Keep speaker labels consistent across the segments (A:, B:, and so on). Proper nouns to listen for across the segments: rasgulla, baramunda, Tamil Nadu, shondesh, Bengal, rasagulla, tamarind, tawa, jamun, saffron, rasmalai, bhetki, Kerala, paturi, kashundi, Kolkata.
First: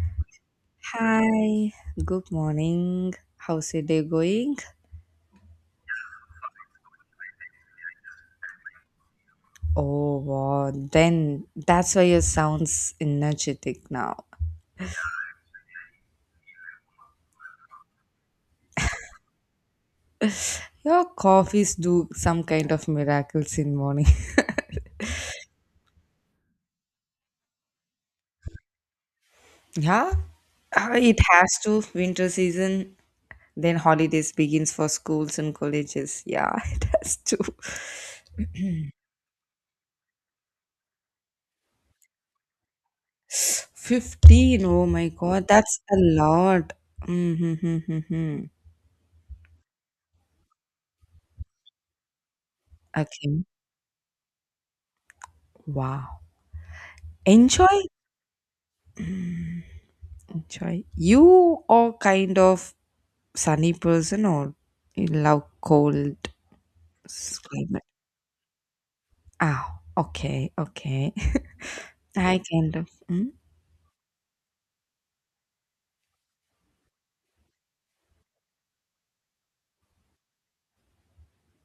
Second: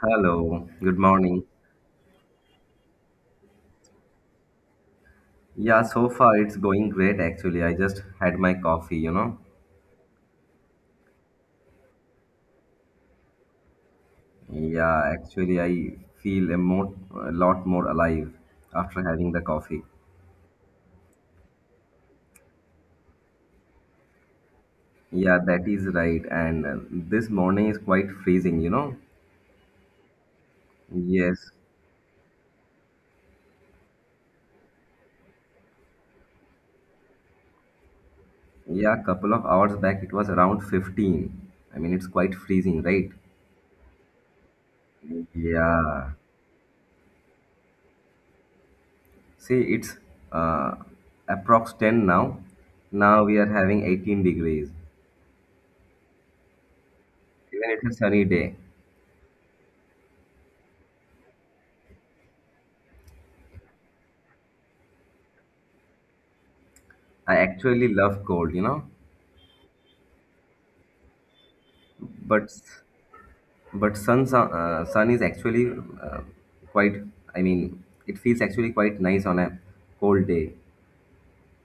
A: Hello, good morning.
B: Hi, good morning. How's your day going?
A: Yeah, so far it's going great actually. I just had my coffee, you know.
B: Oh, wow. Then that's why your sounds energetic now.
A: Yeah, actually I feel a lot more alive after having the coffee.
B: Your coffees do some kind of miracles in morning.
A: Yeah, that is right. And This morning is quite freezing, you know.
B: Yeah, it
A: Yes.
B: has to. Winter season, then holidays begins for schools and colleges. Yeah, it has to.
A: Yeah, couple of hours back it was around 15. I mean, it's quite freezing, right?
B: 15. Oh my God, that's a
A: Yeah.
B: lot. Mm-hmm.
A: See, it's uh, approx 10 now. Now we
B: Okay.
A: are having 18 degrees.
B: Wow.
A: Even
B: Enjoy
A: it's a sunny day.
B: Chai. You are kind of sunny person or you love cold
A: I
B: climate?
A: actually love cold, you know,
B: Ah, okay, okay. I
A: but
B: kind of. Mm?
A: sun is actually uh, quite. I mean, it feels actually quite nice on a cold day.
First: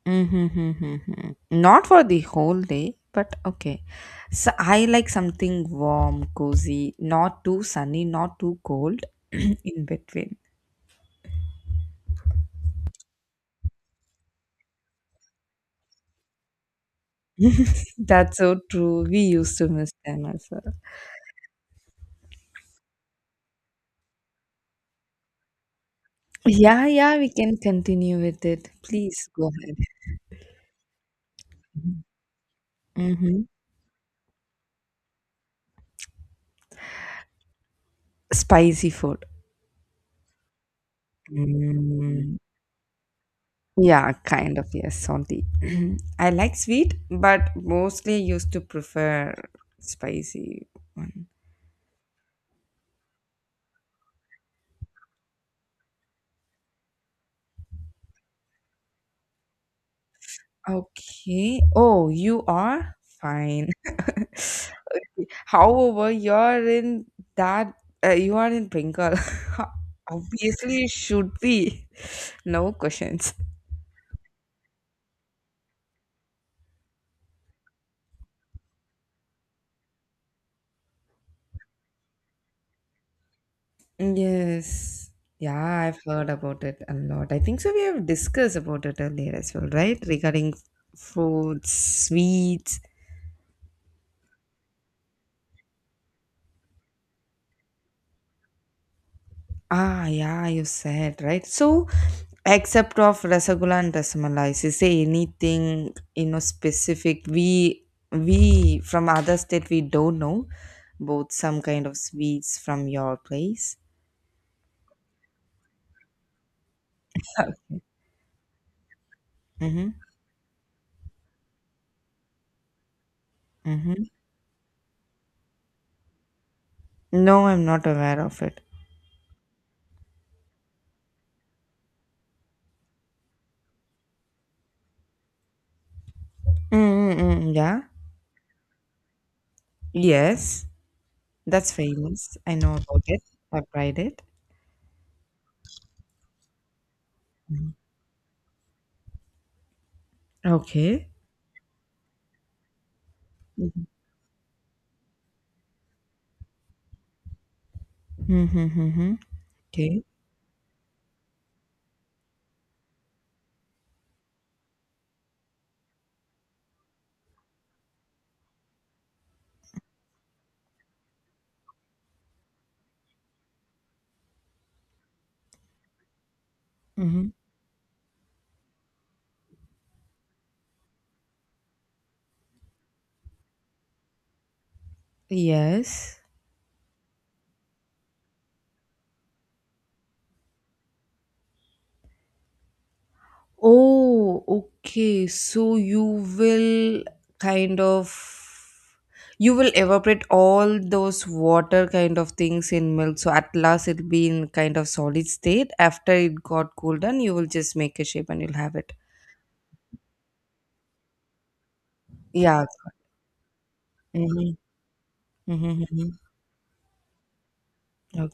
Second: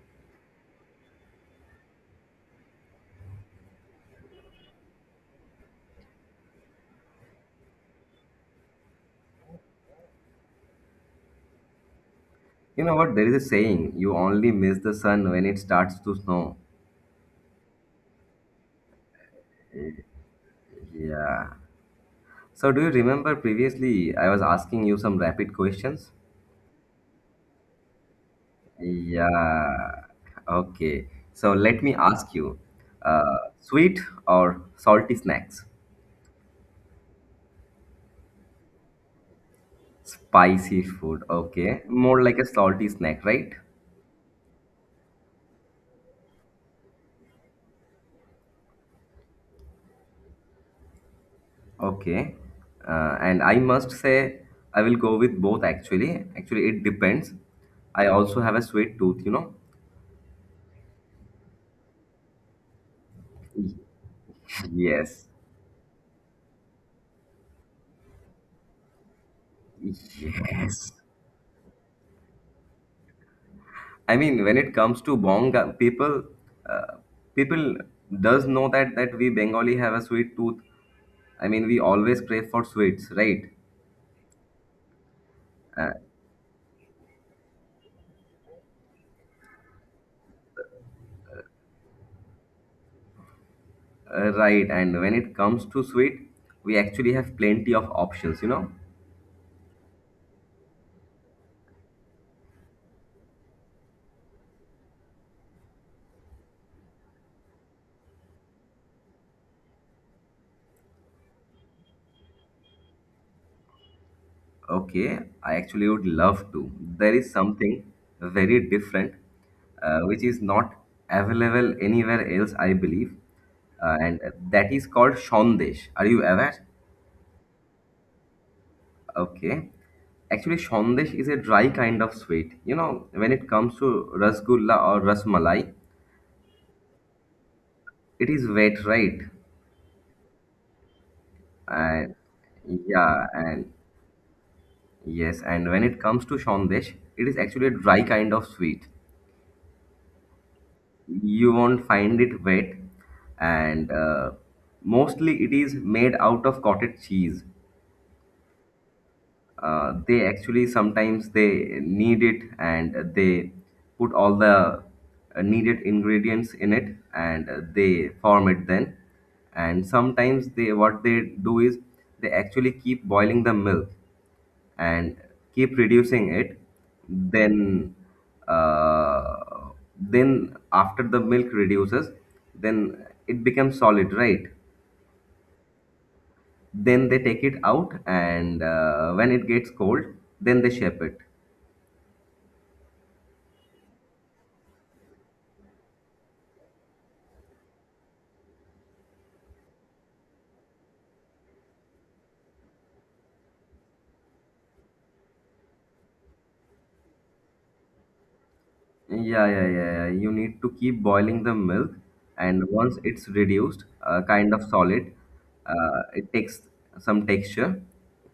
B: Mm-hmm, not for the whole day, but okay. So I like something warm, cozy, not too sunny, not too cold in between.
A: You know what? There is a saying: you only miss the sun when it starts to snow.
B: That's so true. We used to miss them as well.
A: Yeah. So, do you remember previously I was asking you some rapid questions?
B: Yeah, yeah, we can continue with it. Please go ahead.
A: Yeah. Okay. So let me ask you,
B: Mm-hmm.
A: sweet or salty snacks?
B: Spicy food.
A: Spicy food, okay. More
B: Mm,
A: like a salty snack, right?
B: yeah, kind of, yes, salty. I like sweet, but mostly used to prefer spicy one.
A: Okay. And I must say, I will go with both actually. Actually, it depends. I also have a sweet tooth, you know?
B: Okay. Oh, you are fine.
A: Yes.
B: However, you're in that, you are in Bengal. Obviously, you
A: Yes.
B: should be. No questions.
A: I mean, when it comes to Bonga, uh, people does know that we Bengali have a sweet tooth. I mean, we always crave for sweets, right?
B: Yes. Yeah, I've heard about it a lot. I think so. We have discussed about it earlier as well, right? Regarding foods, sweets.
A: Right. And when it comes to sweet, we actually have plenty of options, you know?
B: Ah, yeah, you said, right? So, except of rasagulla and rasmalai, is say anything, you know, specific we from other state we don't know both some kind of sweets from your place?
A: Okay, I actually would love to. There is
B: Okay.
A: something very different,
B: Mm-hmm.
A: which is not available anywhere else, I believe, uh,
B: Mm-hmm.
A: and that is called shondesh. Are you aware?
B: No, I'm not aware of it.
A: Okay. Actually, shondesh is a dry kind of sweet. You know, when it comes to rasgulla or rasmalai,
B: Mm-mm-mm, yeah.
A: it is wet, right?
B: Yes. That's
A: And
B: famous. I know about it.
A: yeah, and
B: I've tried it.
A: Yes, and when it comes to shondesh, it is actually a dry kind of sweet.
B: Okay.
A: You won't find it wet and mostly it is made out of cottage cheese.
B: Mm-hmm. Mm-hmm. Okay.
A: They actually sometimes they knead it and they put all the needed ingredients in it, and they form it. Then and sometimes they what they do is they actually keep boiling the milk and keep reducing it.
B: Mm-hmm.
A: Then uh, after the milk reduces, then it becomes solid, right?
B: Yes.
A: Then they take it out, and when it gets cold, then they shape it.
B: Oh, okay. So you will kind of you will evaporate all those water kind of things in milk. So at last it'll be in kind of solid state. After it got cooled down, you will just make a shape and you'll have it.
A: Yeah. You need to keep boiling the milk, and
B: Yeah.
A: once it's reduced, kind
B: Mm-hmm.
A: of solid,
B: Mm-hmm.
A: it takes some texture.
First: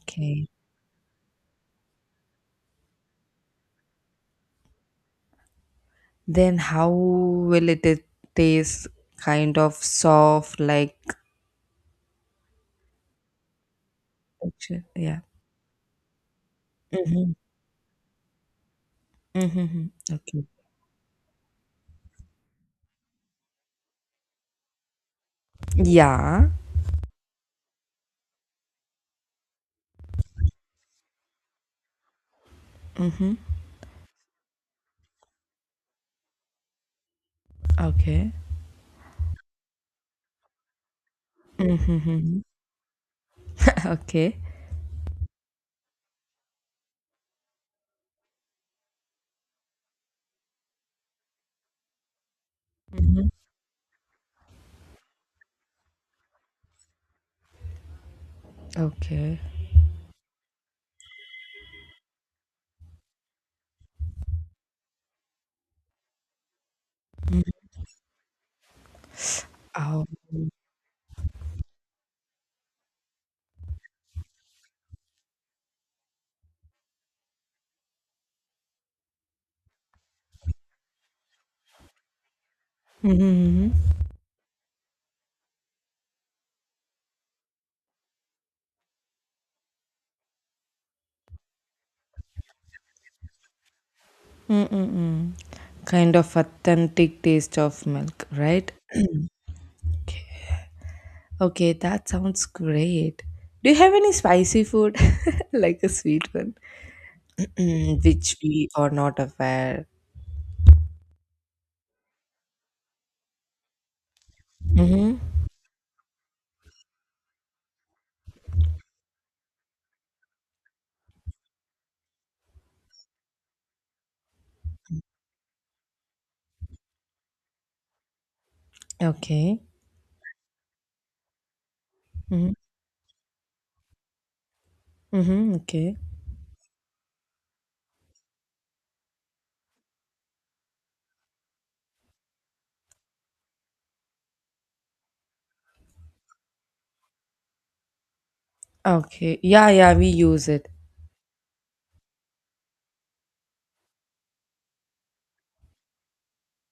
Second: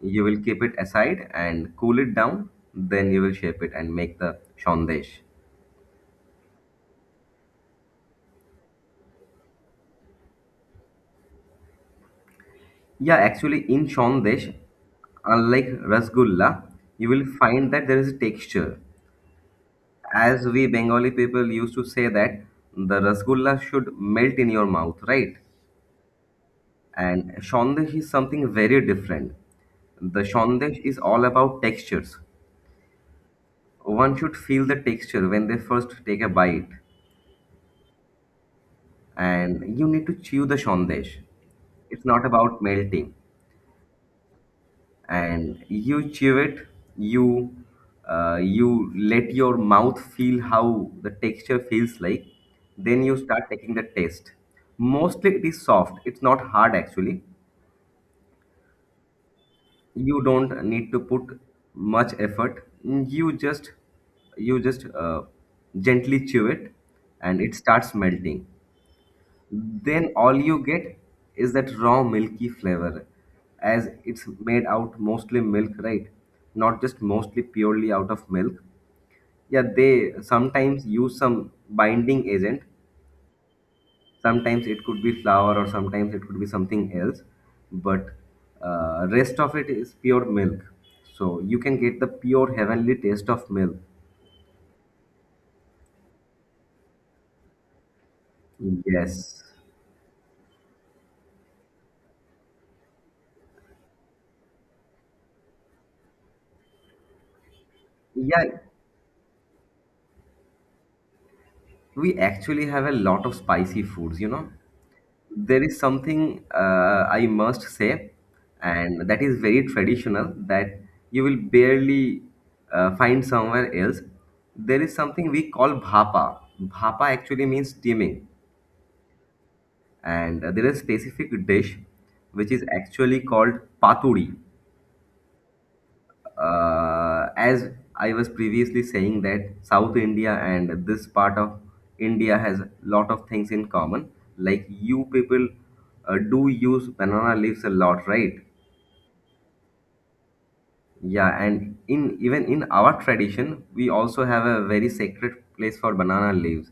A: You will keep it aside and cool it down, then you will shape it and make the shondesh.
B: Then how will it taste kind of soft like
A: Yeah, actually, in shondesh,
B: texture? Yeah.
A: unlike rasgulla, you will
B: Mm-hmm.
A: find that there is a texture.
B: Mm-hmm.
A: As
B: Okay.
A: we Bengali people used to say that the rasgulla should melt in your mouth, right?
B: Yeah.
A: And shondesh is something very different. The shondesh is all about textures.
B: Mm-hmm.
A: One should feel the texture when they first take a bite,
B: Okay.
A: and you need to chew the shondesh. It's not
B: Mm-hmm.
A: about melting.
B: Okay.
A: And you chew it, you you let your mouth feel how the texture feels like, then you
B: Mm-hmm.
A: start taking the taste. Mostly it is soft, it's not hard actually.
B: Okay.
A: You don't need to put much effort, you just gently chew it, and it starts melting.
B: Oh.
A: Then all you get is that raw milky flavor, as it's made out mostly milk, right? Not just mostly, purely out of milk. Yeah, they sometimes use some binding agent.
B: Mm-hmm.
A: Sometimes it could be flour or sometimes it could be something else, but rest of it is pure milk. So you can get the pure heavenly taste of milk.
B: Mm-mm-mm. Kind of authentic taste of milk, right?
A: Yes.
B: Okay, that sounds great. Do you have any spicy food, like a sweet one, Mm, which
A: Yeah,
B: we are not aware?
A: we actually have a lot of spicy foods, you know.
B: Mm-hmm.
A: There is something I must say, and that is very traditional, that you will barely find somewhere else. There is something we call bhapa. Bhapa actually means steaming,
B: Okay.
A: and there is a specific dish which
B: Mhm.
A: is actually called paturi.
B: Mhm, okay.
A: As I was previously saying that South India and this part of India has lot of things in common. Like you people do use banana leaves a lot, right?
B: Okay. Yeah, yeah, we use it.
A: Yeah, and in even in our tradition, we also have a very sacred place for banana leaves.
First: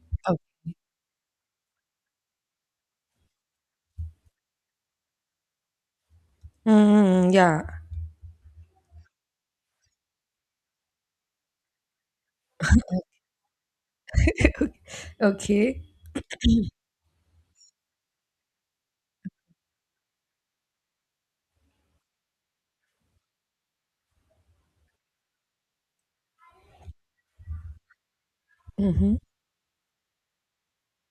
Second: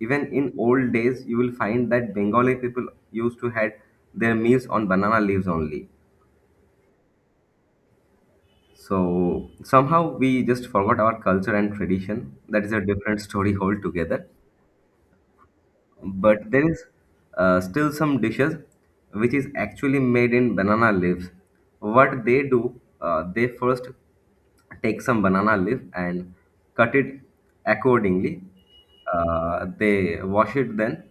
A: Even
B: Oh.
A: in old days, you will find that Bengali people used to had their meals on banana leaves only.
B: Mm, yeah.
A: So somehow we just forgot our culture and tradition. That is a different story altogether.
B: Okay.
A: But there is still some dishes which is actually made in banana leaves. What they do, they first take some banana leaf and cut it accordingly.
B: Mhm.
A: They wash it then.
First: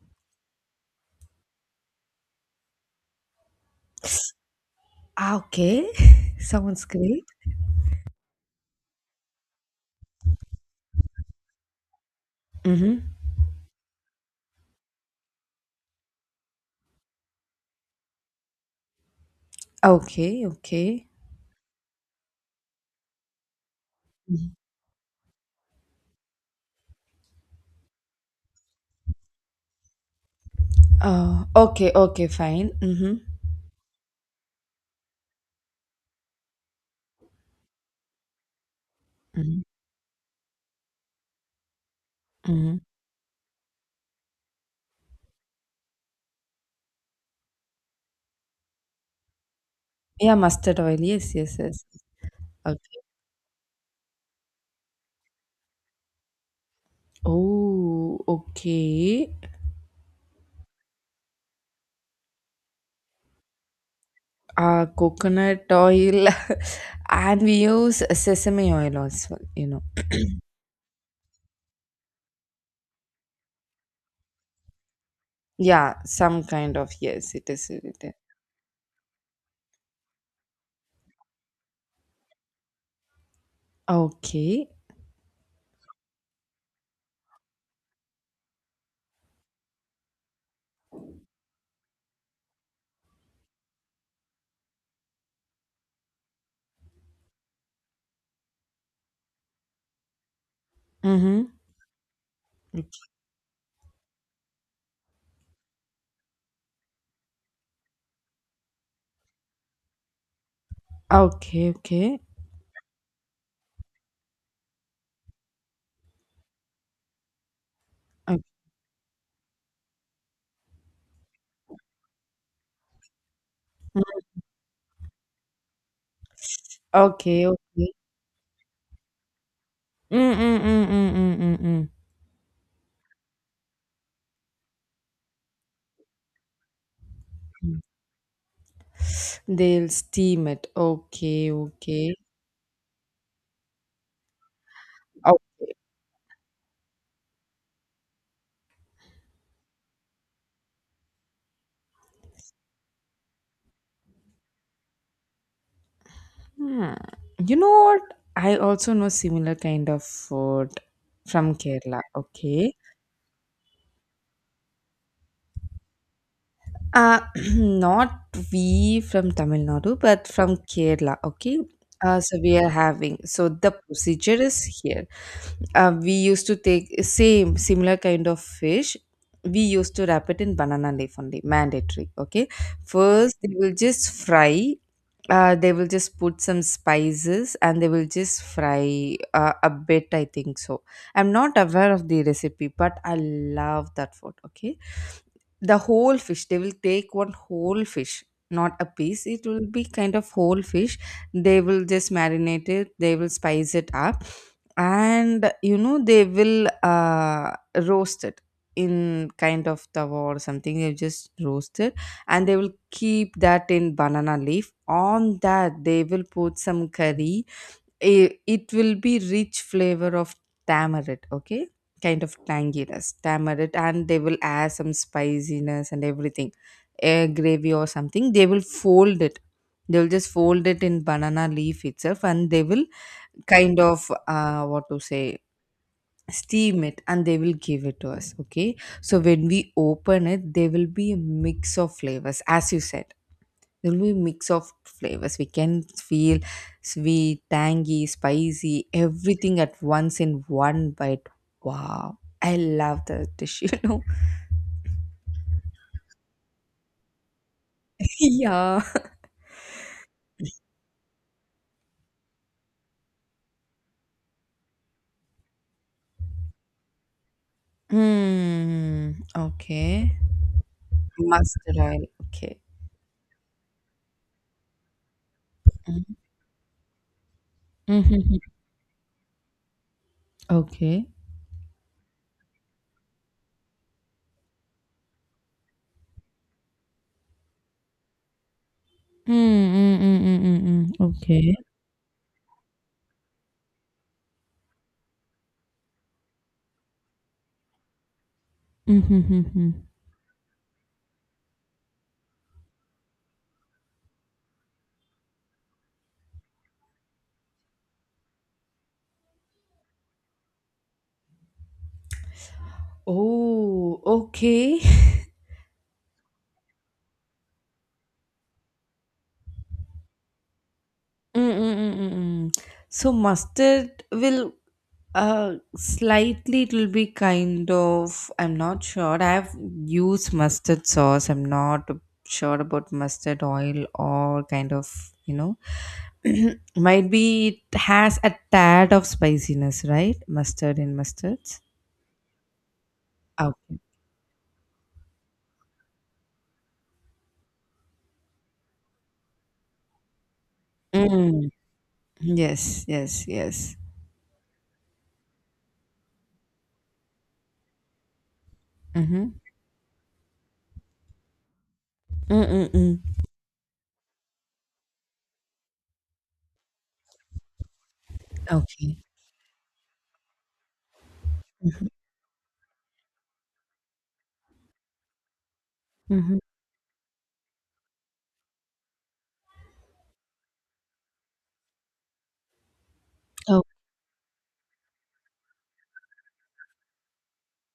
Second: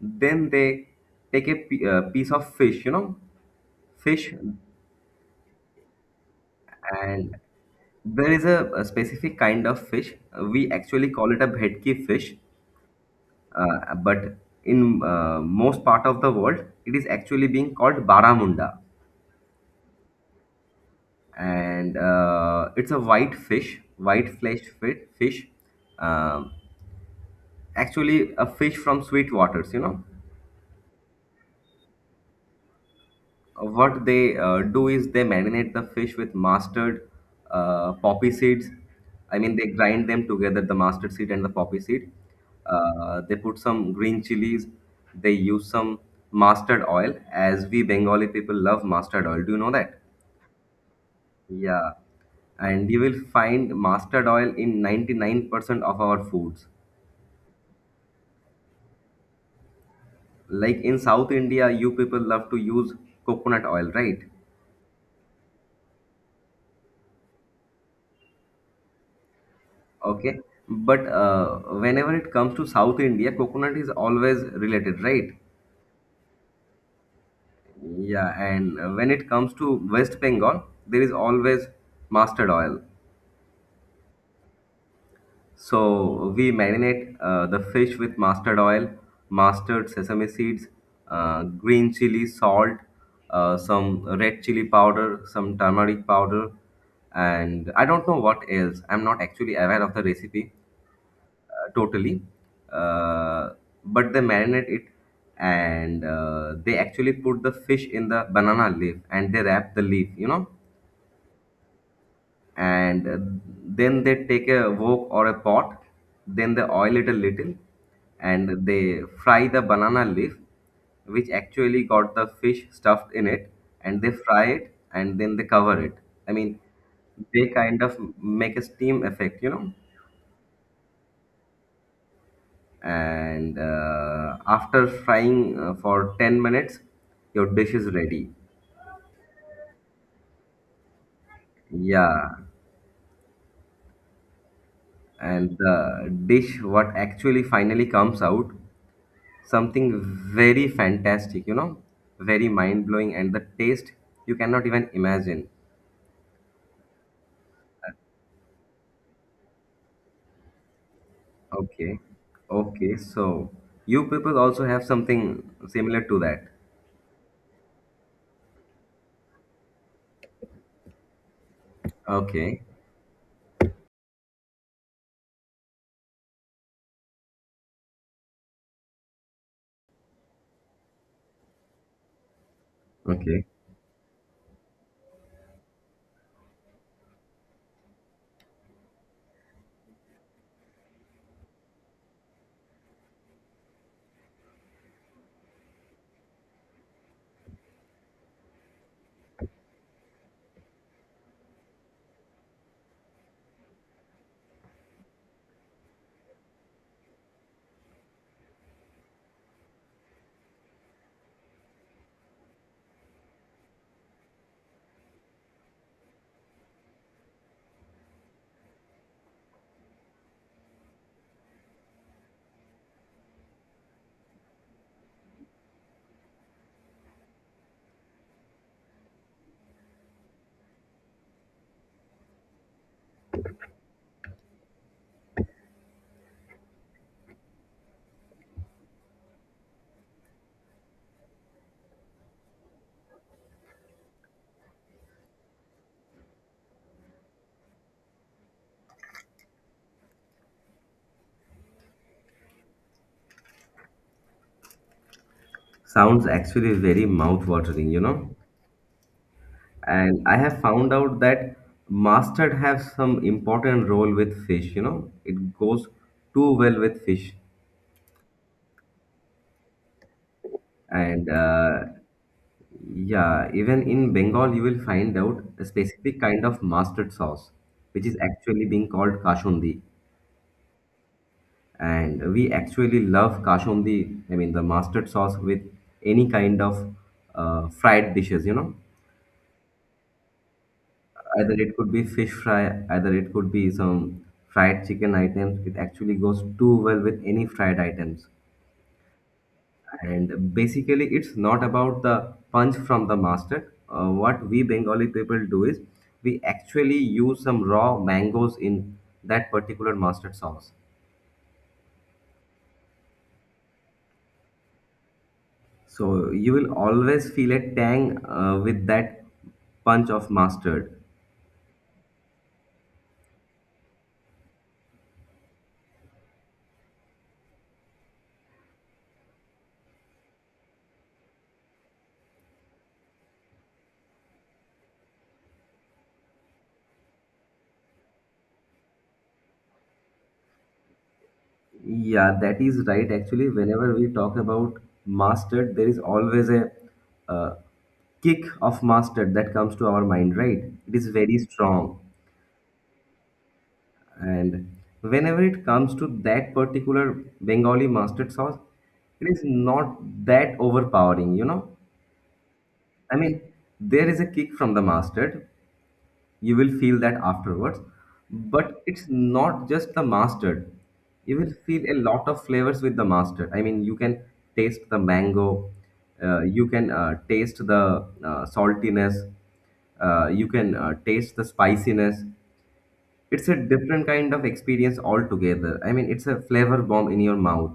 A: Then they take a piece of fish, you know, fish.
B: Ah, okay. Sounds great.
A: And there is a specific kind of fish. We actually call it a bhetki fish,
B: Mhm.
A: but in most part of the world, it is actually being called baramunda,
B: Okay, okay.
A: and it's a white fish, white
B: Mhm.
A: fish. Um Actually, a fish from sweet waters, you know.
B: Okay, okay, fine. Mhm.
A: What they do is they marinate the fish with mustard, poppy seeds. I mean,
B: Mhm.
A: they grind them together, the mustard seed and the poppy seed.
B: Mhm.
A: They put some green chilies. They use some mustard oil, as we Bengali people love mustard oil. Do you know that?
B: Yeah, mustard oil. Yes, yes, yes.
A: Yeah. And you
B: Okay.
A: will find mustard oil in 99% of our foods.
B: Oh, okay.
A: Like in South India, you people love to use coconut oil, right?
B: Coconut oil, and we use sesame oil also, you know.
A: Okay, but whenever it comes to South India, coconut is always related, right?
B: Yeah, some kind of, yes, it is. It is.
A: Yeah, and when it comes to West Bengal, there is always mustard oil.
B: Okay.
A: So we marinate the fish with mustard oil, mustard, sesame seeds, green chili, salt, some red chili powder, some turmeric powder, and I don't know what else. I'm not actually aware of the recipe,
B: Mhm.
A: totally. Uh, but they marinate it, and they actually put the fish in the banana leaf and they wrap the leaf, you know.
B: Okay, okay.
A: And Then they take a wok or a pot, then they oil it a little
B: Ok
A: and they fry the banana leaf, which actually got the fish stuffed in it, and they fry it and then they cover it. I mean,
B: okay,
A: they kind
B: okay.
A: of make a steam effect, you know.
B: Mm, mm, mm, mm, mm, mm, mm.
A: And After frying for 10 minutes, your dish is ready.
B: They'll steam it. Okay, okay.
A: Yeah.
B: Oh.
A: And the dish what actually finally comes out, something very fantastic, you know, very mind blowing, and the taste you cannot even imagine.
B: Hmm. You know what? I also know similar kind of food from
A: Okay.
B: Kerala. Okay.
A: Okay, so you people also have something similar to that.
B: Uh, not we from Tamil Nadu, but from Kerala. Okay. So we
A: Okay.
B: are having. So the procedure is here. We used to take same similar kind of fish. We used to wrap it in banana leaf only, mandatory. Okay. First,
A: Okay,
B: they will just fry. They will just put some spices and they will just fry a bit. I think so. I'm not aware of the recipe, but I love that food. Okay, the whole fish they will take one whole fish, not a piece, it will be kind of whole fish. They will just marinate it, they will spice it up, and you know they will roast it in kind of tawa or something, they just roast it and they will keep that in banana leaf, on that they will put some curry. It will be rich flavor of tamarind, okay, kind of tanginess tamarind, and they will add some spiciness and everything, air gravy or something, they will fold it. They will just fold it in banana leaf itself and they will kind of what to say, steam it and they will give it to us. Okay, so when we open it, there will be a mix of flavors, as you said, there will be mix of flavors, we can feel sweet, tangy, spicy, everything at once in one bite. Wow, I love the dish. You know,
A: sounds actually very mouth watering, you know.
B: yeah.
A: And I have found out that mustard has some important role with fish, you know, it goes too well with fish.
B: Hmm. Okay.
A: And
B: Mustard oil, okay.
A: Yeah, even in Bengal, you will find out a specific kind of mustard sauce, which is
B: Mm-hmm.
A: actually being called kashundi.
B: Okay.
A: And we actually love kashundi, I mean, the mustard sauce with any kind of fried dishes, you know.
B: Mm-hmm.
A: Either
B: Okay.
A: it could be fish fry, either it could be some fried chicken items. It actually goes too well with any fried items.
B: Mm-hmm.
A: And basically, it's not about the punch from the master. What we Bengali people do is we actually use some raw mangoes in that particular mustard sauce.
B: Oh, okay.
A: So you will always feel a tang with that punch of mustard.
B: Mm, mm, mm, mm, mm. So mustard will slightly it will be kind of I'm not sure. I've used mustard sauce. I'm not sure about mustard oil or kind of, you know, might be it has a tad of spiciness, right? Mustard in mustards.
A: Yeah, that is right. Actually,
B: Okay.
A: whenever we talk about mastered, there is always a uh, kick of mastered that comes to our mind, right? It is very
B: Mm.
A: strong.
B: Yes, yes, yes.
A: And whenever it comes to that particular Bengali mustard sauce, it
B: Mm-hmm.
A: is not that overpowering, you know?
B: Mm-mm-mm.
A: I mean, there is a kick from the mustard, you will feel that afterwards, but
B: Okay.
A: it's not just the mustard. You will feel
B: Mm-hmm.
A: a lot of flavors with the mustard. I mean, you can taste the mango,
B: Mm-hmm.
A: you can taste the saltiness, you can taste the spiciness. It's a different kind of experience altogether. I mean, it's a flavor bomb in your mouth.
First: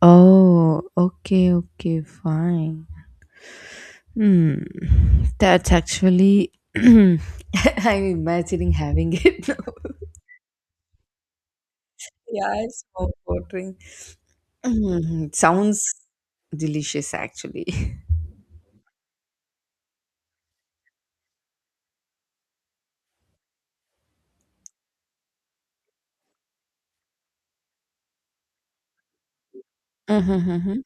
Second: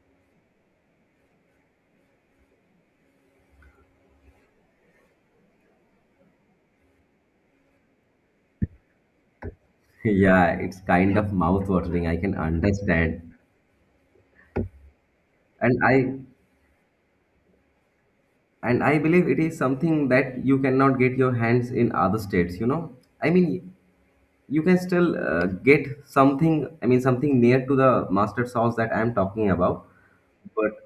B: Oh, okay, okay, fine. Hmm, that's actually I'm imagining having it now.
A: Yeah, it's kind of mouth watering, I can
B: Yeah, it's
A: understand.
B: mouth-watering. Mhm, it
A: and
B: sounds
A: i
B: delicious, actually.
A: and i believe it is something that you cannot get your hands in other states, you know. I mean, you can still get something, I mean something near to the mustard sauce that I am talking about, but
B: Mhm,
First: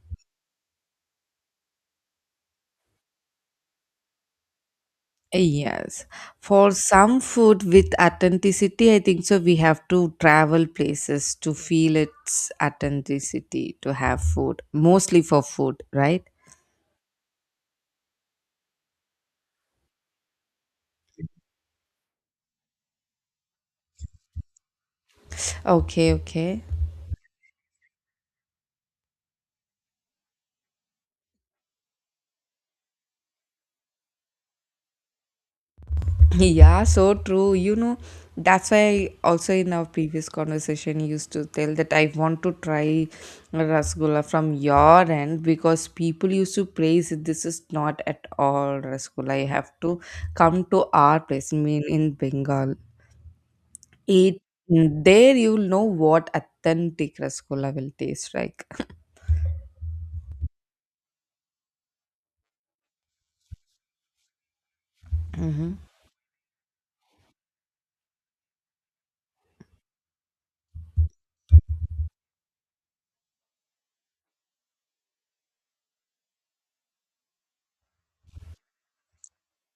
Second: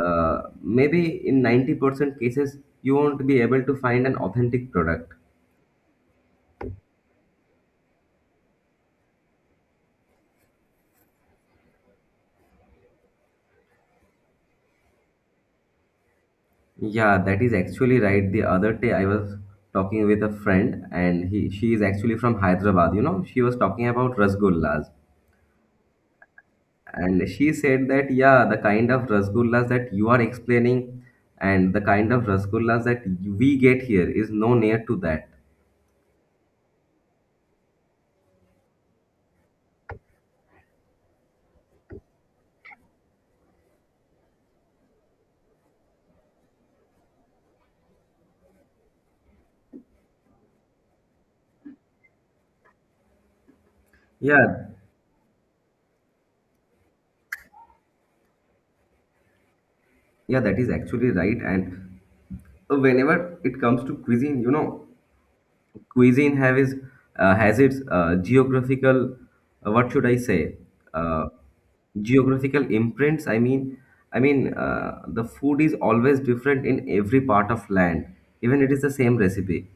A: maybe in 90% cases you won't be able to find an authentic product.
B: yes. For some food with authenticity, I think so we have to travel places to feel its authenticity to have food, mostly for food, right?
A: Yeah, that is actually right. The other day I was talking with a friend, and he she is actually from Hyderabad, you know. She was talking about rasgullas.
B: Okay, okay.
A: And she said that, yeah, the kind of rasgullas that you are explaining and the kind of rasgullas that we get here is no near to that.
B: Yeah, so true. You know, that's why also in our previous conversation you used to tell that I want to try rasgulla from your end because people used to praise it. This is not at all rasgulla. You have to come to our place, I mean in Bengal. It
A: Yeah,
B: mm, there, you'll know what authentic rasgulla will taste like.
A: yeah, that is actually right. And whenever it comes to cuisine, you know,
B: Hmm.
A: cuisine have is has its geographical, what should I say, uh, geographical imprints. I mean, the food is always different in every part of land, even it is the same recipe.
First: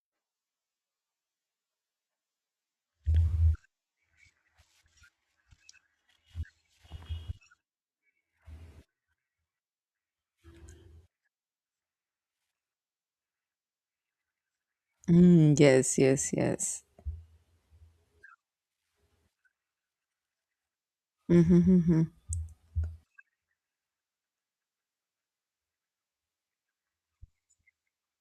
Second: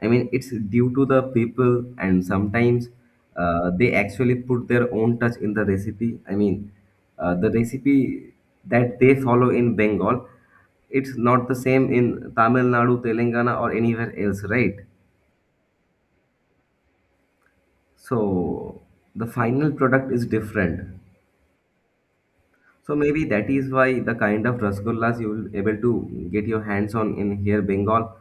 A: I mean, it's due to the people, and sometimes they actually put their own touch in the recipe. The recipe that they follow in Bengal, it's not the same in Tamil Nadu, Telangana, or anywhere else, right?
B: Mm, yes, yes, yes.
A: So the final product is different. So maybe that is why the kind of rasgullas you will able to get your hands on in here Bengal,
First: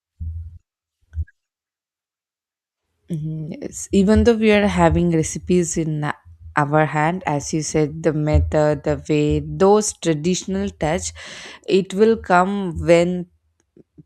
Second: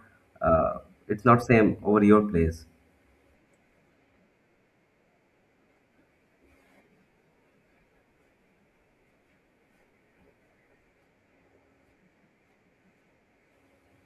A: uh, it's not same over your place.
B: Mhm, yes. Even though we are having recipes in our hand, as you said, the method, the way, those traditional touch, it will come when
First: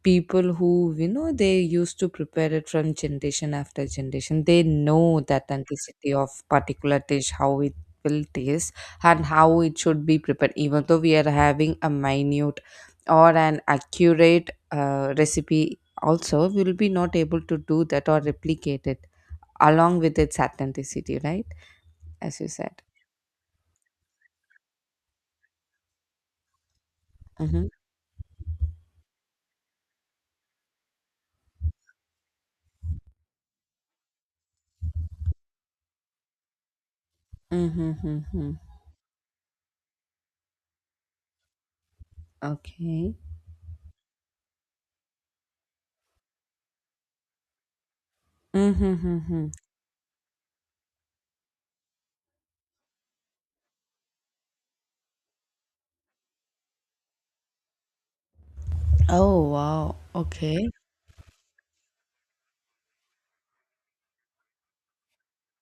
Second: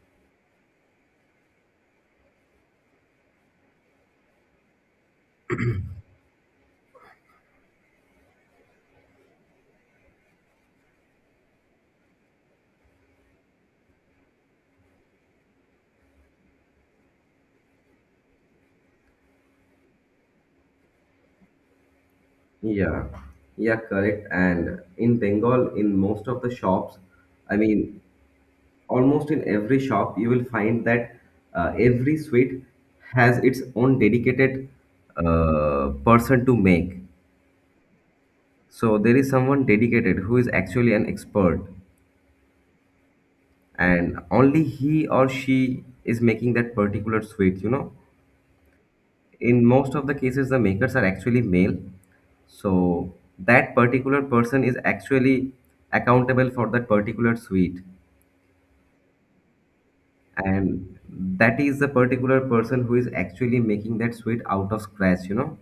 B: people who, you know, they used to prepare it from generation after generation. They know the authenticity of particular dish, how it will taste, and how it should be prepared. Even though we are having a minute or an accurate recipe, also we will be not able to do that or replicate it along with its authenticity, right? As you said.
A: Yeah, yeah, correct. And in Bengal, in most of the shops, I
B: Mm-hmm.
A: mean, almost in every shop, you will find that every sweet has its own dedicated person to make.
B: Mm-hmm. Mm-hmm.
A: So there is someone dedicated who is actually an expert,
B: Okay.
A: and only he or she is making that particular sweet, you know.
B: Mm-hmm.
A: In most of the cases the makers are actually male, so that particular person is actually accountable for that particular sweet,
B: Oh wow. Okay.
A: and that is the particular person who is actually making that sweet out of scratch, you know.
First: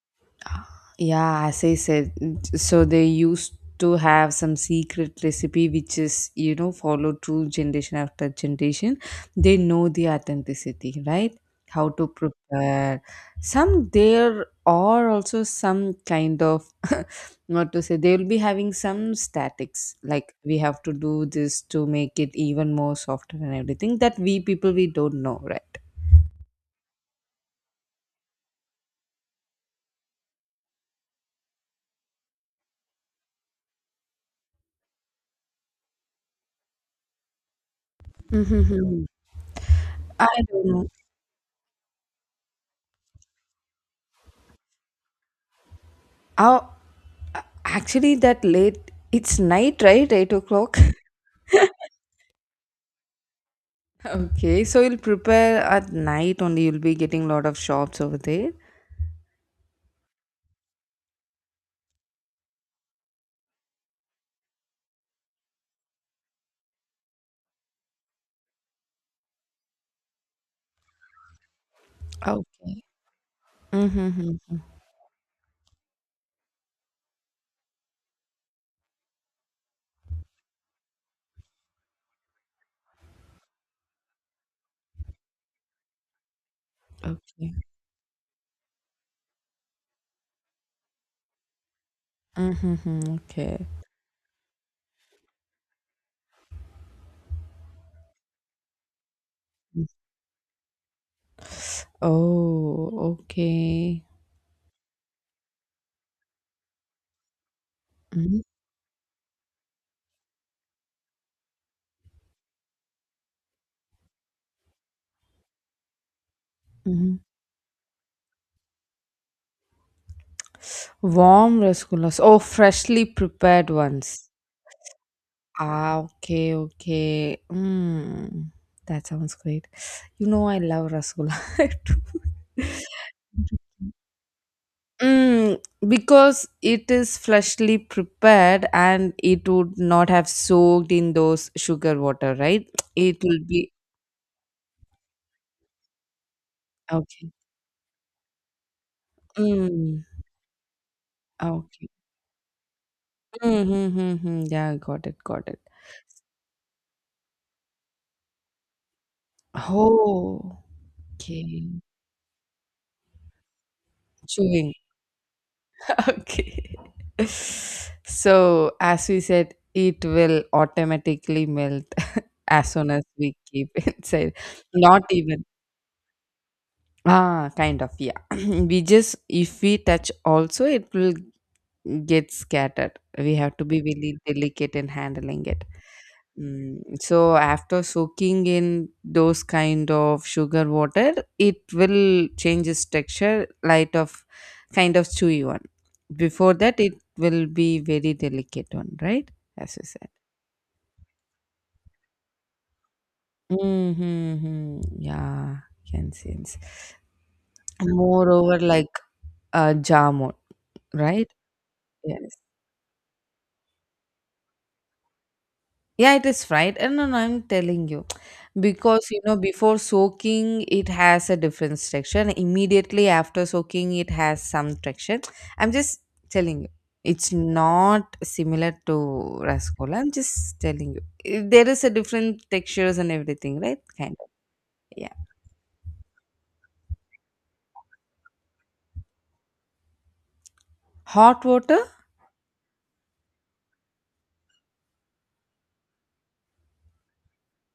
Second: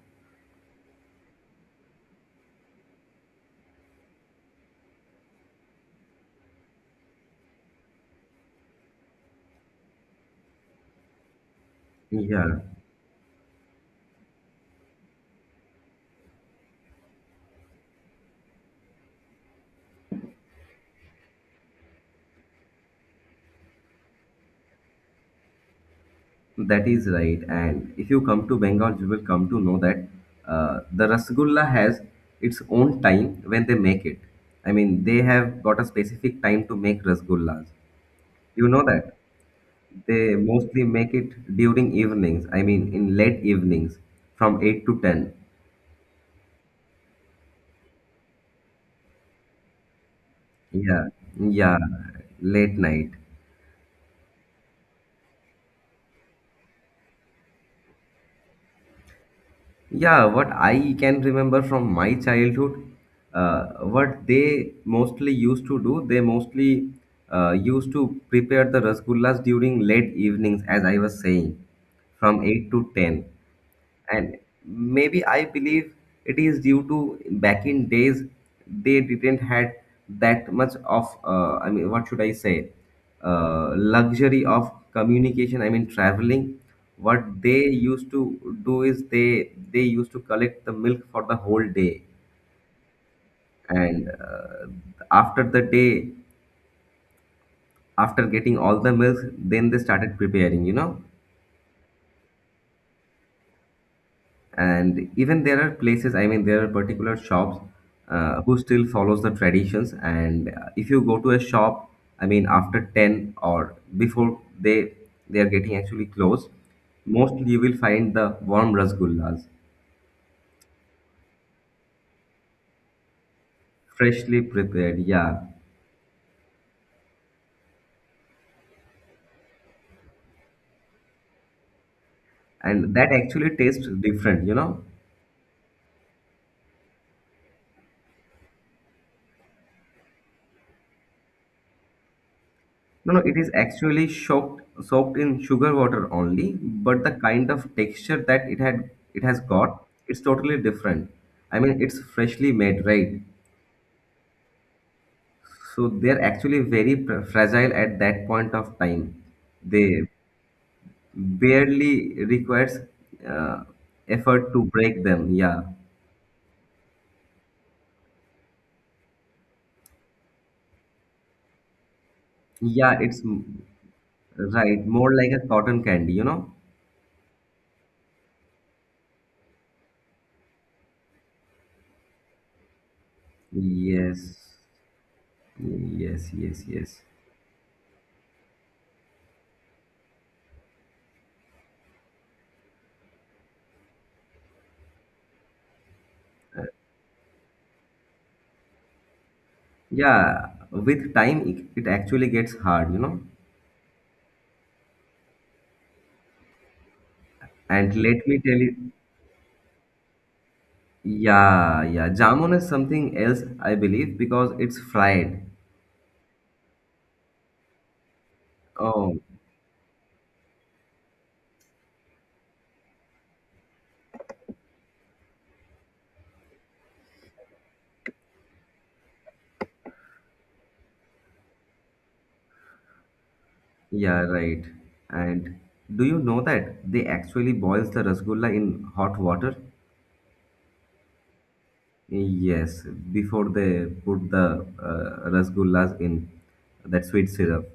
B: Yeah, as I said, so they used to have some secret recipe which is you know followed through generation after generation. They know the authenticity, right? How to
A: Yeah,
B: prepare. Some there are also some kind of not to say they will be having some statics like we have to do this to make it even more softer and everything that we people we don't know, right?
A: that is right. And if you come to Bengal, you will come to know that the rasgulla has its own time when they make it. I mean, they have got a specific time to make rasgullas, you know
B: Mm-hmm.
A: that. They
B: I don't
A: mostly
B: know.
A: make it during evenings. I mean, in late evenings, from 8 to 10.
B: How actually, that late, it's night, right? 8 o'clock.
A: Yeah, yeah, late night.
B: Okay, so you'll prepare at night only. You'll be getting a lot of shops over there.
A: Yeah, what I can remember from my childhood, uh, what they mostly used to do, they mostly used to prepare the rasgullas during late evenings, as I was saying, from 8
B: Okay.
A: to 10. And
B: Mm-hmm.
A: maybe I believe it is due to, back in days they didn't had that much of I mean, what should I say, luxury of communication, I mean traveling. What
B: Okay.
A: they used to do is, they used to collect the milk for the whole day,
B: Mm-hmm. Okay.
A: and after the day, after getting all the milk, then they started preparing, you know.
B: Oh, okay.
A: And even there are places, I mean there are particular shops, who still follows the traditions. And if you go to a shop, I mean after 10 or before they are getting actually closed,
B: Mm-hmm.
A: mostly you will find the warm rasgullas
B: Warm rasgullas. Oh, freshly prepared ones.
A: freshly prepared, yeah.
B: Ah, okay, okay. Mm, that sounds great. You know, I love rasgulla too.
A: And that actually tastes different, you know.
B: Mm, because it is freshly prepared and it would not have soaked in those sugar water, right?
A: No, no,
B: It
A: it
B: will
A: is
B: be
A: actually soaked, soaked in sugar water only, but the
B: okay.
A: kind of texture that it has got,
B: Mm,
A: it's totally different. I mean,
B: okay.
A: it's freshly made, right?
B: Mm-hmm, mm-hmm. Yeah, got it, got it.
A: So they're actually very fragile at that point of time. They
B: Oh, okay.
A: barely requires uh, effort to
B: Chewing.
A: break them. Yeah,
B: Okay. So, as we said, it will automatically melt as soon
A: yeah,
B: as
A: it's
B: we
A: m-
B: keep inside.
A: right,
B: Not
A: more like
B: even.
A: a cotton candy, you know?
B: Ah, kind of, yeah. We just, if we touch also, it will get scattered. We have to be really
A: Yes,
B: delicate in handling it.
A: yes, yes,
B: Mm,
A: yes.
B: so after soaking in those kind of sugar water, it will change its texture, light of kind of chewy one. Before that, it will be very delicate one, right? As you said.
A: Yeah, with time it actually gets hard, you know.
B: Mm-hmm. Yeah, can sense.
A: And let me
B: Moreover,
A: tell
B: like
A: you,
B: jamun, right?
A: yeah, yeah,
B: Yes.
A: jamun is something else, I believe, because it's fried.
B: Yeah, it is fried. And no, no, I'm telling you. Because,
A: Oh,
B: you know, before soaking, it has a different texture. And immediately after soaking, it has some texture. I'm just telling you. It's not similar to rasgulla. I'm just telling you. Eh, there is a different textures and everything, right? Kind
A: yeah,
B: of.
A: right.
B: Yeah.
A: And do you know that they actually boils the rasgulla in hot water?
B: Hot water?
A: Yes, before they put the rasgullas in that sweet syrup,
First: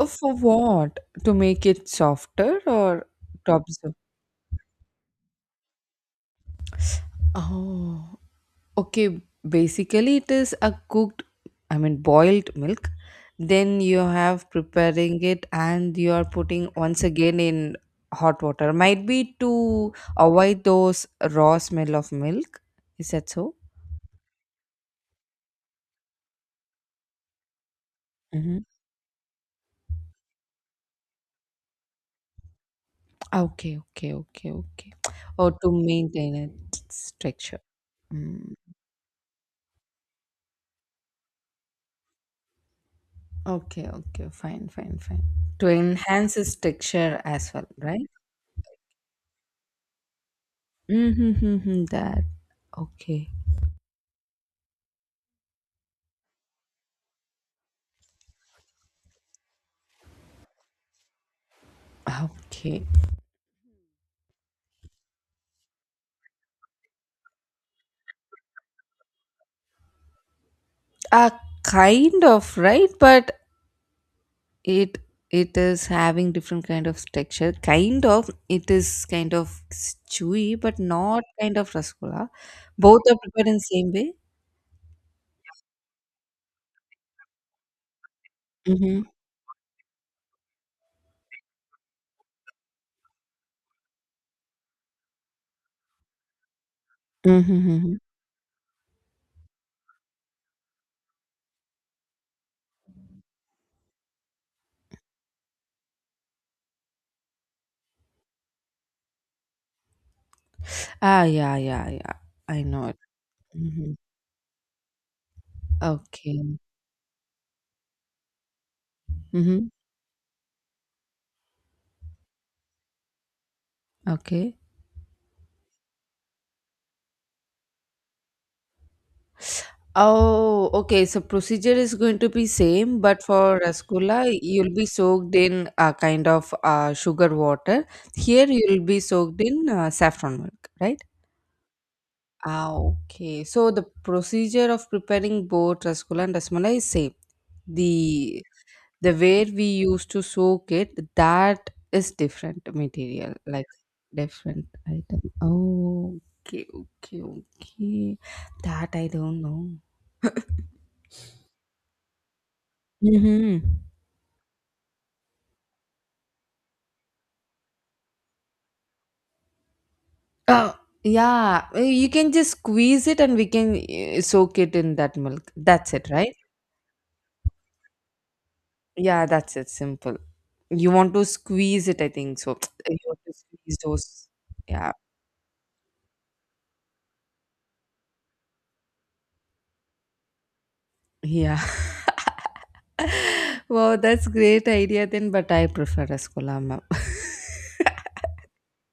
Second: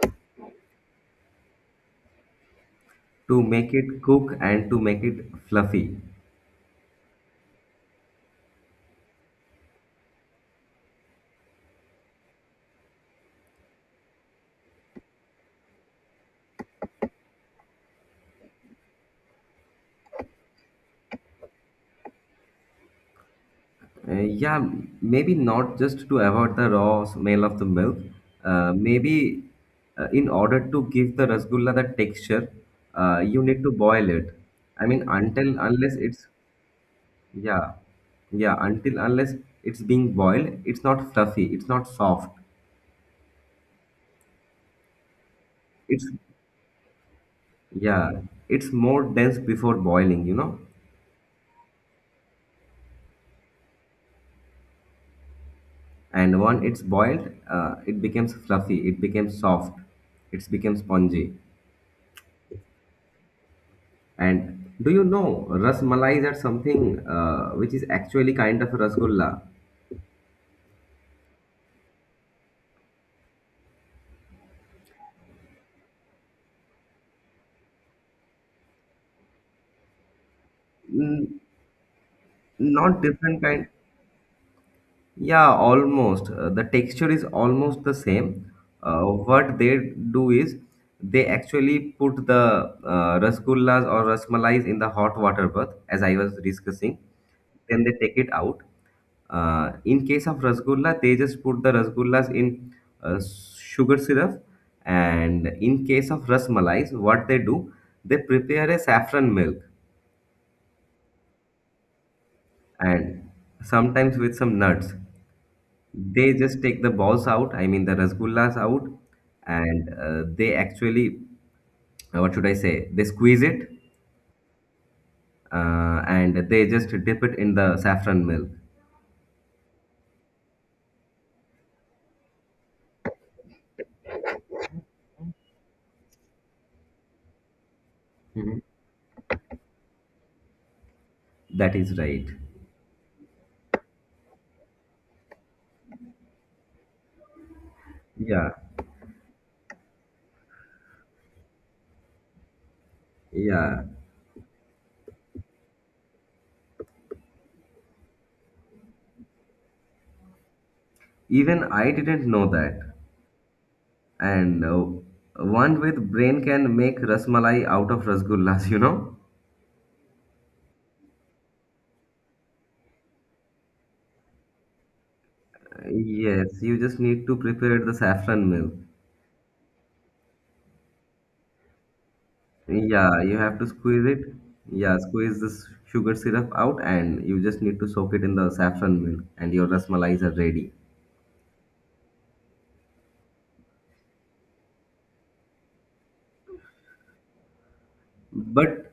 B: Oh, for what? To make it softer or
A: to
B: to
A: make
B: absorb?
A: it cook and to make it fluffy.
B: Oh. Okay, basically it is a cooked, I mean boiled milk. Then you have preparing it and you are putting once again in hot water. Might be to avoid those raw smell of milk. Is that so?
A: Yeah, maybe not just to avoid the raw smell of the milk.
B: Mm-hmm.
A: Maybe in order to give the rasgulla the texture, you need to
B: Okay,
A: boil
B: okay,
A: it.
B: okay,
A: I
B: okay.
A: mean, until
B: Or to
A: unless it's,
B: maintain its texture.
A: yeah,
B: Mm.
A: yeah, until unless it's being boiled, it's not fluffy, it's not soft.
B: Okay, okay, fine, fine, fine. To
A: It's
B: enhance its texture as well, right?
A: Yeah, it's more dense before boiling, you know.
B: Mm-hmm, that. Okay.
A: And when it's boiled, it becomes fluffy, it becomes soft, it becomes spongy.
B: Okay.
A: And do you know, Ras Malai is that something which is actually kind of a rasgulla,
B: uh, Kind of right but it it is having different kind of texture, kind of it is kind of chewy but not
A: N-
B: kind of rasgulla,
A: not
B: both are
A: different
B: prepared in
A: kind.
B: same way.
A: Yeah, almost. The texture is almost the same. Uh,
B: Mm-hmm.
A: what they do is they actually put the rasgullas or rasmalais in the hot water bath, as I was discussing.
B: Mm-hmm,
A: Then they
B: mm-hmm.
A: take it out. In case of rasgulla, they just put the rasgullas in uh, sugar syrup. And in case of rasmalais, what they do, they prepare a saffron milk
B: Ah, yeah, yeah, yeah, I know it.
A: and
B: Mm-hmm.
A: sometimes with some nuts. They
B: Okay.
A: just take the balls out, I mean the rasgullas out,
B: Mm-hmm.
A: and what should I say, they squeeze it,
B: Okay.
A: and they just dip it in the saffron milk.
B: Oh, okay. So procedure is going to be same, but for rasgulla, you'll be soaked in a kind of sugar water. Here,
A: Mhm.
B: you'll be soaked in saffron milk, right?
A: That is right.
B: Ah, okay. So the procedure of preparing both rasgulla and rasmalai is same. The
A: Yeah,
B: the way we used to soak it, that is different material, like
A: yeah.
B: different item. Oh, okay, okay, okay. That I don't know.
A: Even I didn't know that.
B: Mm-hmm.
A: And one with brain can make rasmalai out of rasgullas, you know?
B: Uh, yeah, you can just squeeze it and we can soak it in that milk. That's it, right?
A: Yes, you just need to prepare the saffron milk.
B: Yeah, that's it. Simple. You want to squeeze it, I think so. You want
A: Yeah,
B: to
A: you have to
B: squeeze
A: squeeze
B: those.
A: it.
B: Yeah,
A: Yeah, squeeze this sugar syrup out, and you just need to soak it in the saffron milk, and your rasmalai are ready.
B: yeah. Wow, that's great idea then, but I prefer rasgulla, ma'am.
A: But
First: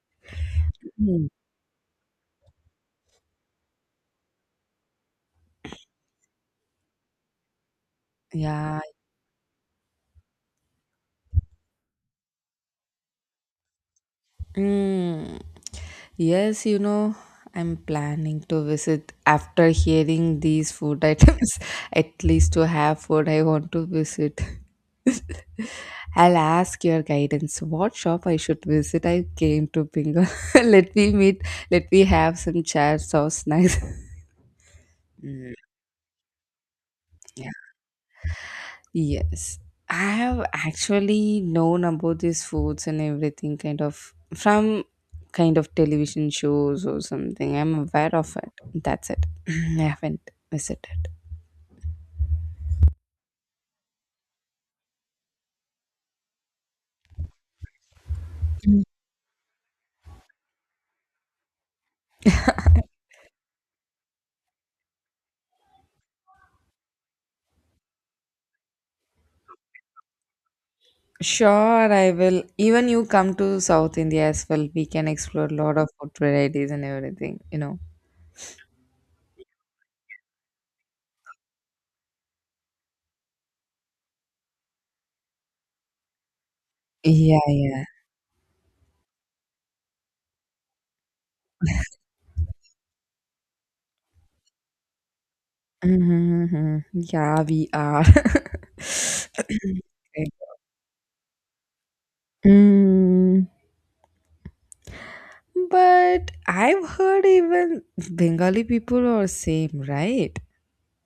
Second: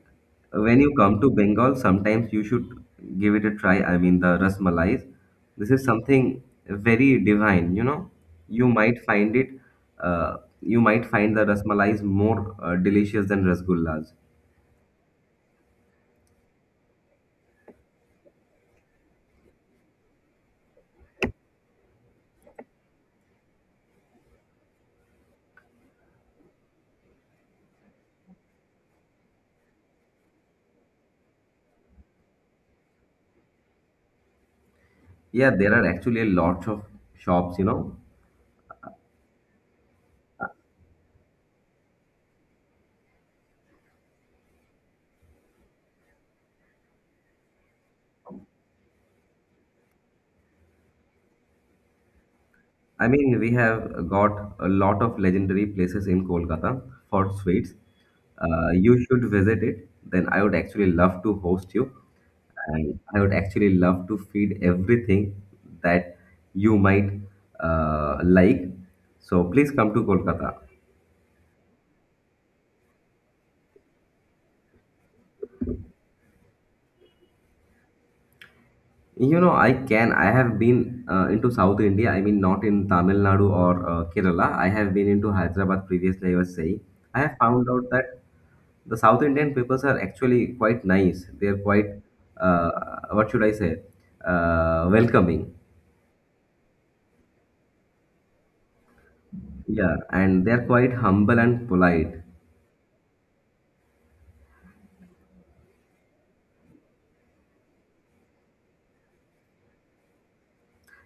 A: when you come
B: Mm.
A: to Bengal, sometimes you should give it a try. I mean, the rasmalai. This is something very divine. You know, you
B: Yeah.
A: might find it. You might find the rasmalai more delicious than rasgullas.
B: Mm. Yes, you know, I'm planning to visit after hearing these food items. At least to have food I want to visit. I'll ask your guidance. What shop I should visit? I came to Bengal. Let me meet. Let me have some chats or snacks.
A: Yeah,
B: Mm.
A: there are actually a lot of shops. You know,
B: Yes. I have actually known about these foods and everything kind of from kind of television shows or something. I'm aware of it. That's it. I haven't visited.
A: I mean, we have got a lot of legendary places in Kolkata for sweets. You should visit it. Then I would actually love to host you, and I would actually love to feed everything that you might like. So please come to Kolkata.
B: Sure, I will. Even you come to South India as well. We can explore a lot of food varieties and everything, you know.
A: You know, I can. I have been into South India. I mean, not in Tamil Nadu or Kerala. I have been into Hyderabad previously. I was saying, I have
B: Yeah,
A: found
B: yeah.
A: out that the South Indian peoples are actually quite nice. They are quite, uh, what should I say, welcoming.
B: Mm-hmm, mm-hmm. Yeah, we are.
A: Yeah,
B: Okay.
A: and they are quite humble and polite.
B: Mm. But I've heard even Bengali people are same, right?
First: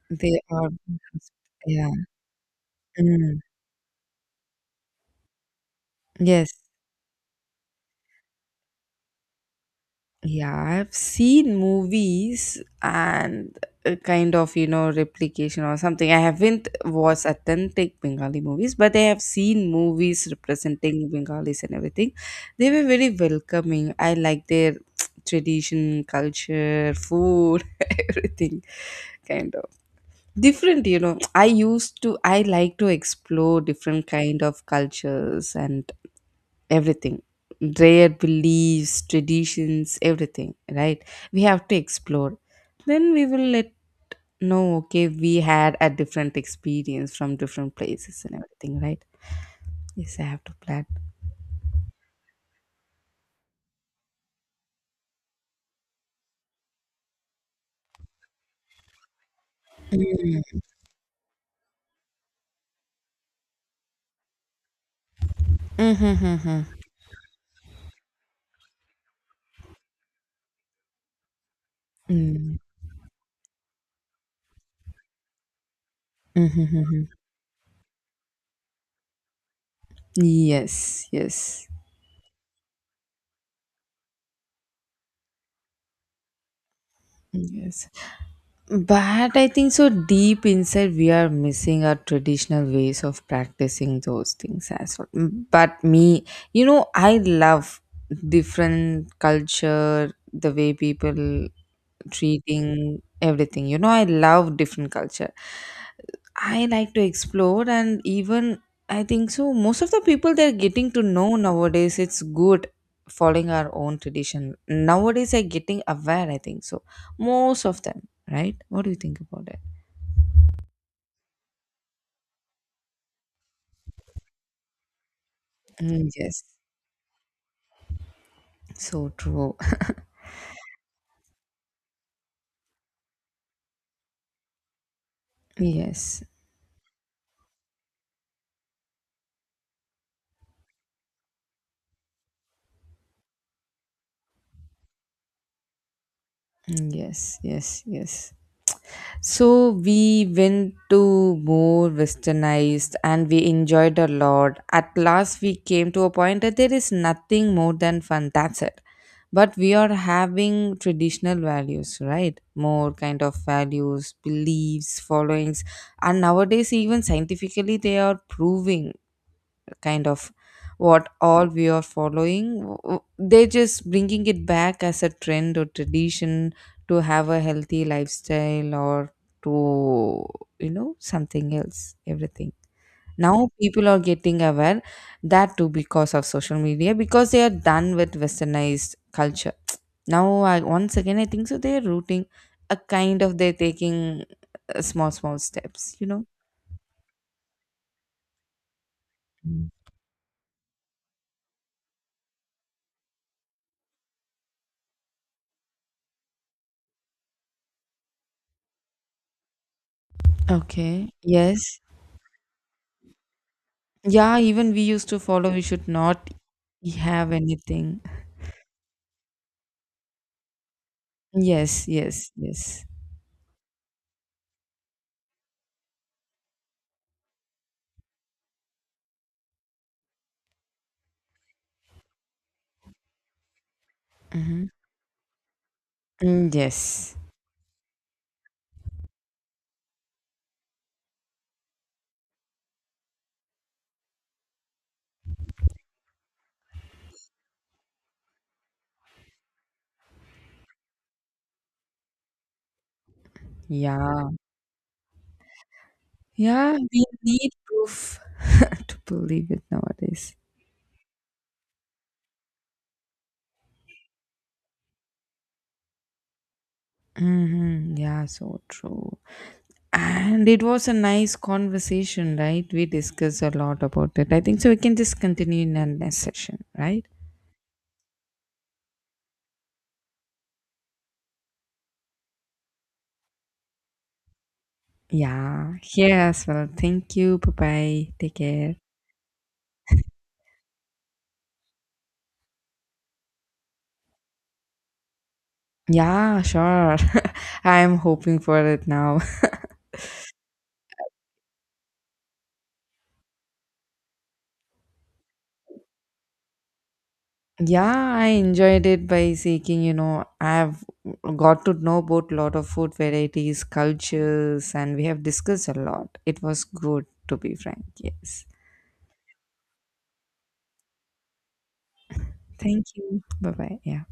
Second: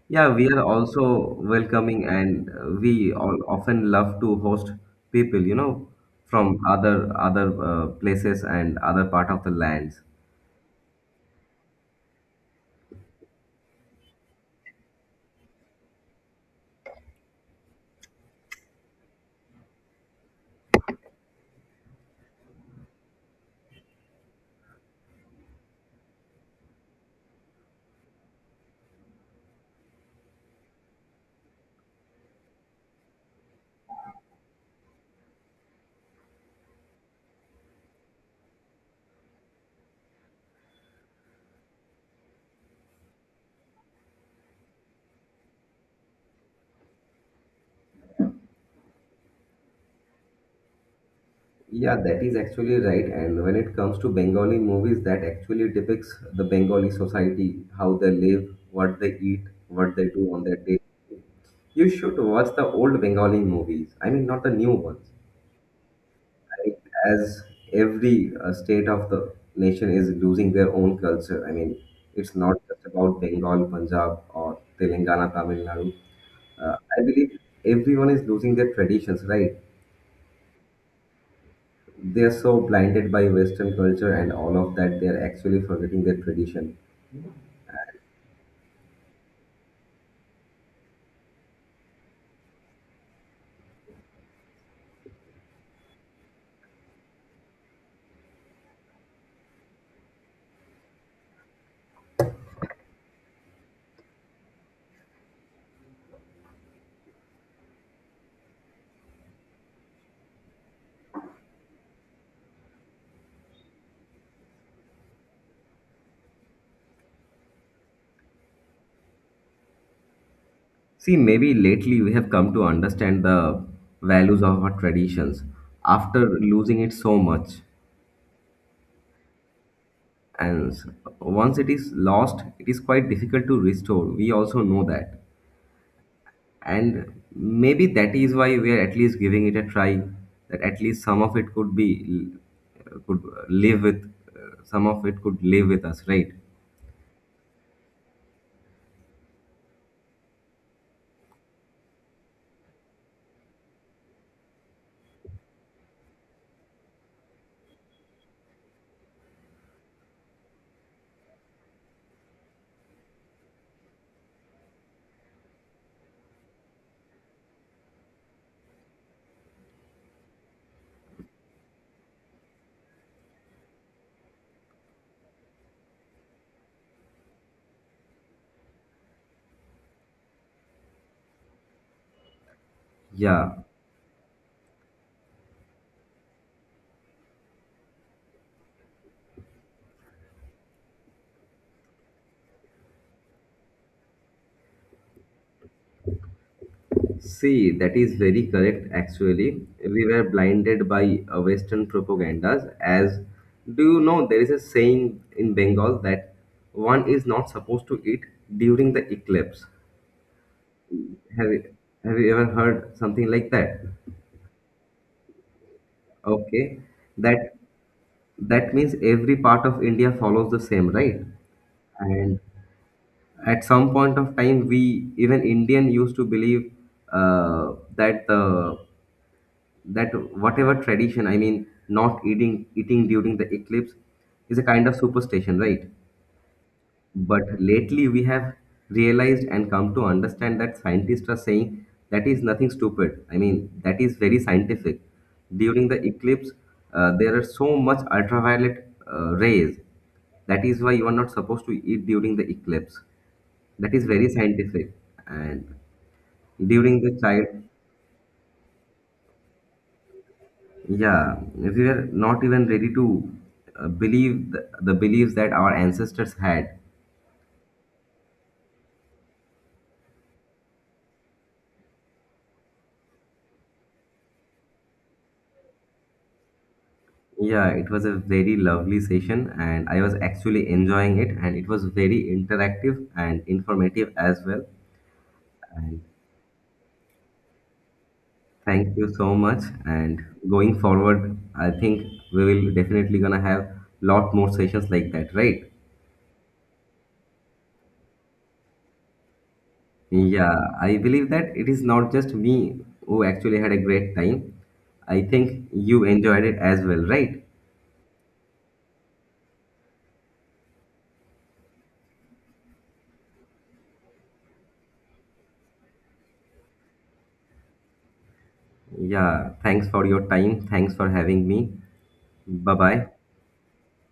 A: Yeah,
B: They
A: we are
B: are,
A: also
B: yeah.
A: welcoming, and we all
B: Mm.
A: often love to host people. You know,
B: Yes.
A: from other places and other part of the lands.
B: Yeah, I've seen movies and a kind of, you know, replication or something. I haven't watched authentic Bengali movies, but I have seen movies representing Bengalis and everything. They were very welcoming. I like their tradition, culture, food, everything, kind of. Different, you know, I like to explore different kind of cultures and everything, their beliefs, traditions, everything, right? We have to explore, then we will let know, okay, we had a different experience from different places and everything, right? Yes, I have to plan.
A: Yeah, that is actually right. And when it comes to Bengali movies, that actually depicts the Bengali society, how they live, what they eat, what they do on their day. You should watch the old Bengali movies. I mean, not the new ones.
B: Mm-hmm, mm-hmm.
A: Like, as every state of the nation is losing their own culture. I mean, it's not just about Bengal, Punjab, or Telangana, Tamil Nadu.
B: Mm-hmm,
A: I
B: mm-hmm.
A: believe everyone is losing their traditions, right?
B: Yes, yes,
A: They're so blinded by Western culture and all of that, they're actually forgetting their tradition.
B: yes. But I think so deep inside we are missing our traditional ways of practicing those things as well. Mm. But me, you know, I love different culture, the way people treating everything, you know, I love different culture. I like to explore, and even I think so most of the people, they're getting to know nowadays, it's good following our own tradition. Nowadays are getting aware, I think so, most of them, right? What do you think about it?
A: See, maybe lately we have come to understand the values of our traditions
B: Mm,
A: after
B: yes.
A: losing it so much.
B: So true.
A: And once it is lost, it is quite difficult to restore. We also know that.
B: Yes.
A: And maybe that is why we are at least giving it a try, that at least some of it could live with, some of it could live with us, right?
B: Mm, yes, yes, yes. So we went to more westernized and we enjoyed a lot. At last, we came to a point that there is nothing more than fun. That's it. But we are having traditional values, right? More kind of values, beliefs, followings, and nowadays, even scientifically, they are proving kind of what all we are following they're just bringing it back as a trend or tradition to have a healthy lifestyle or to, you know, something else, everything. Now
A: Yeah.
B: people are getting aware, that too because of social media, because they are done with westernized culture. Now I, once again, I think so they're rooting, a kind of they're taking small small steps, you know.
A: See, that is very correct actually.
B: Mm.
A: We were blinded by Western propagandas. As, do you know, there is a saying in Bengal that one is not supposed to eat during the eclipse.
B: Okay,
A: Have
B: yes.
A: you, have you ever heard something like that?
B: Yeah, even we used to follow, we should not
A: Okay,
B: have
A: that
B: anything.
A: that means every part of India follows the same, right?
B: Yes, yes,
A: And
B: yes.
A: at some point of time, we even Indian used to believe uh, that the that whatever tradition, I mean, not eating during the eclipse is a
B: Mm-hmm.
A: kind of superstition, right?
B: Mm, yes.
A: But lately we have realized and come to understand that scientists are saying that is nothing stupid. I mean, that is very scientific. During the eclipse, there are so much ultraviolet rays. That is why you are not supposed to eat during the eclipse. That is very
B: Yeah.
A: scientific. And
B: Yeah,
A: during
B: we
A: the child
B: need proof to believe it nowadays.
A: Yeah, we were not even ready to believe the beliefs that our ancestors had.
B: Mm-hmm. Yeah, so true. And it was a nice conversation, right? We discussed a lot about it. I think so. We can just continue in the next session, right?
A: Yeah, it was a very lovely session, and I was actually enjoying it, and it was very interactive and informative as well.
B: Yeah,
A: And
B: here as well. Thank you. Bye bye. Take care.
A: thank you so much. And going forward, I think we will definitely gonna have lot more sessions like that, right?
B: Yeah, sure. I'm hoping for it now.
A: Yeah, I believe that it is not just me who actually had a great time. I think you enjoyed it as well, right?
B: Yeah, I enjoyed it by seeking, you know, I've got to know about lot of food varieties, cultures, and we have discussed a lot. It was good to be frank. Yes.
A: Yeah, thanks for your time. Thanks for having me. Bye
B: Thank
A: bye.
B: you. Bye bye. Yeah.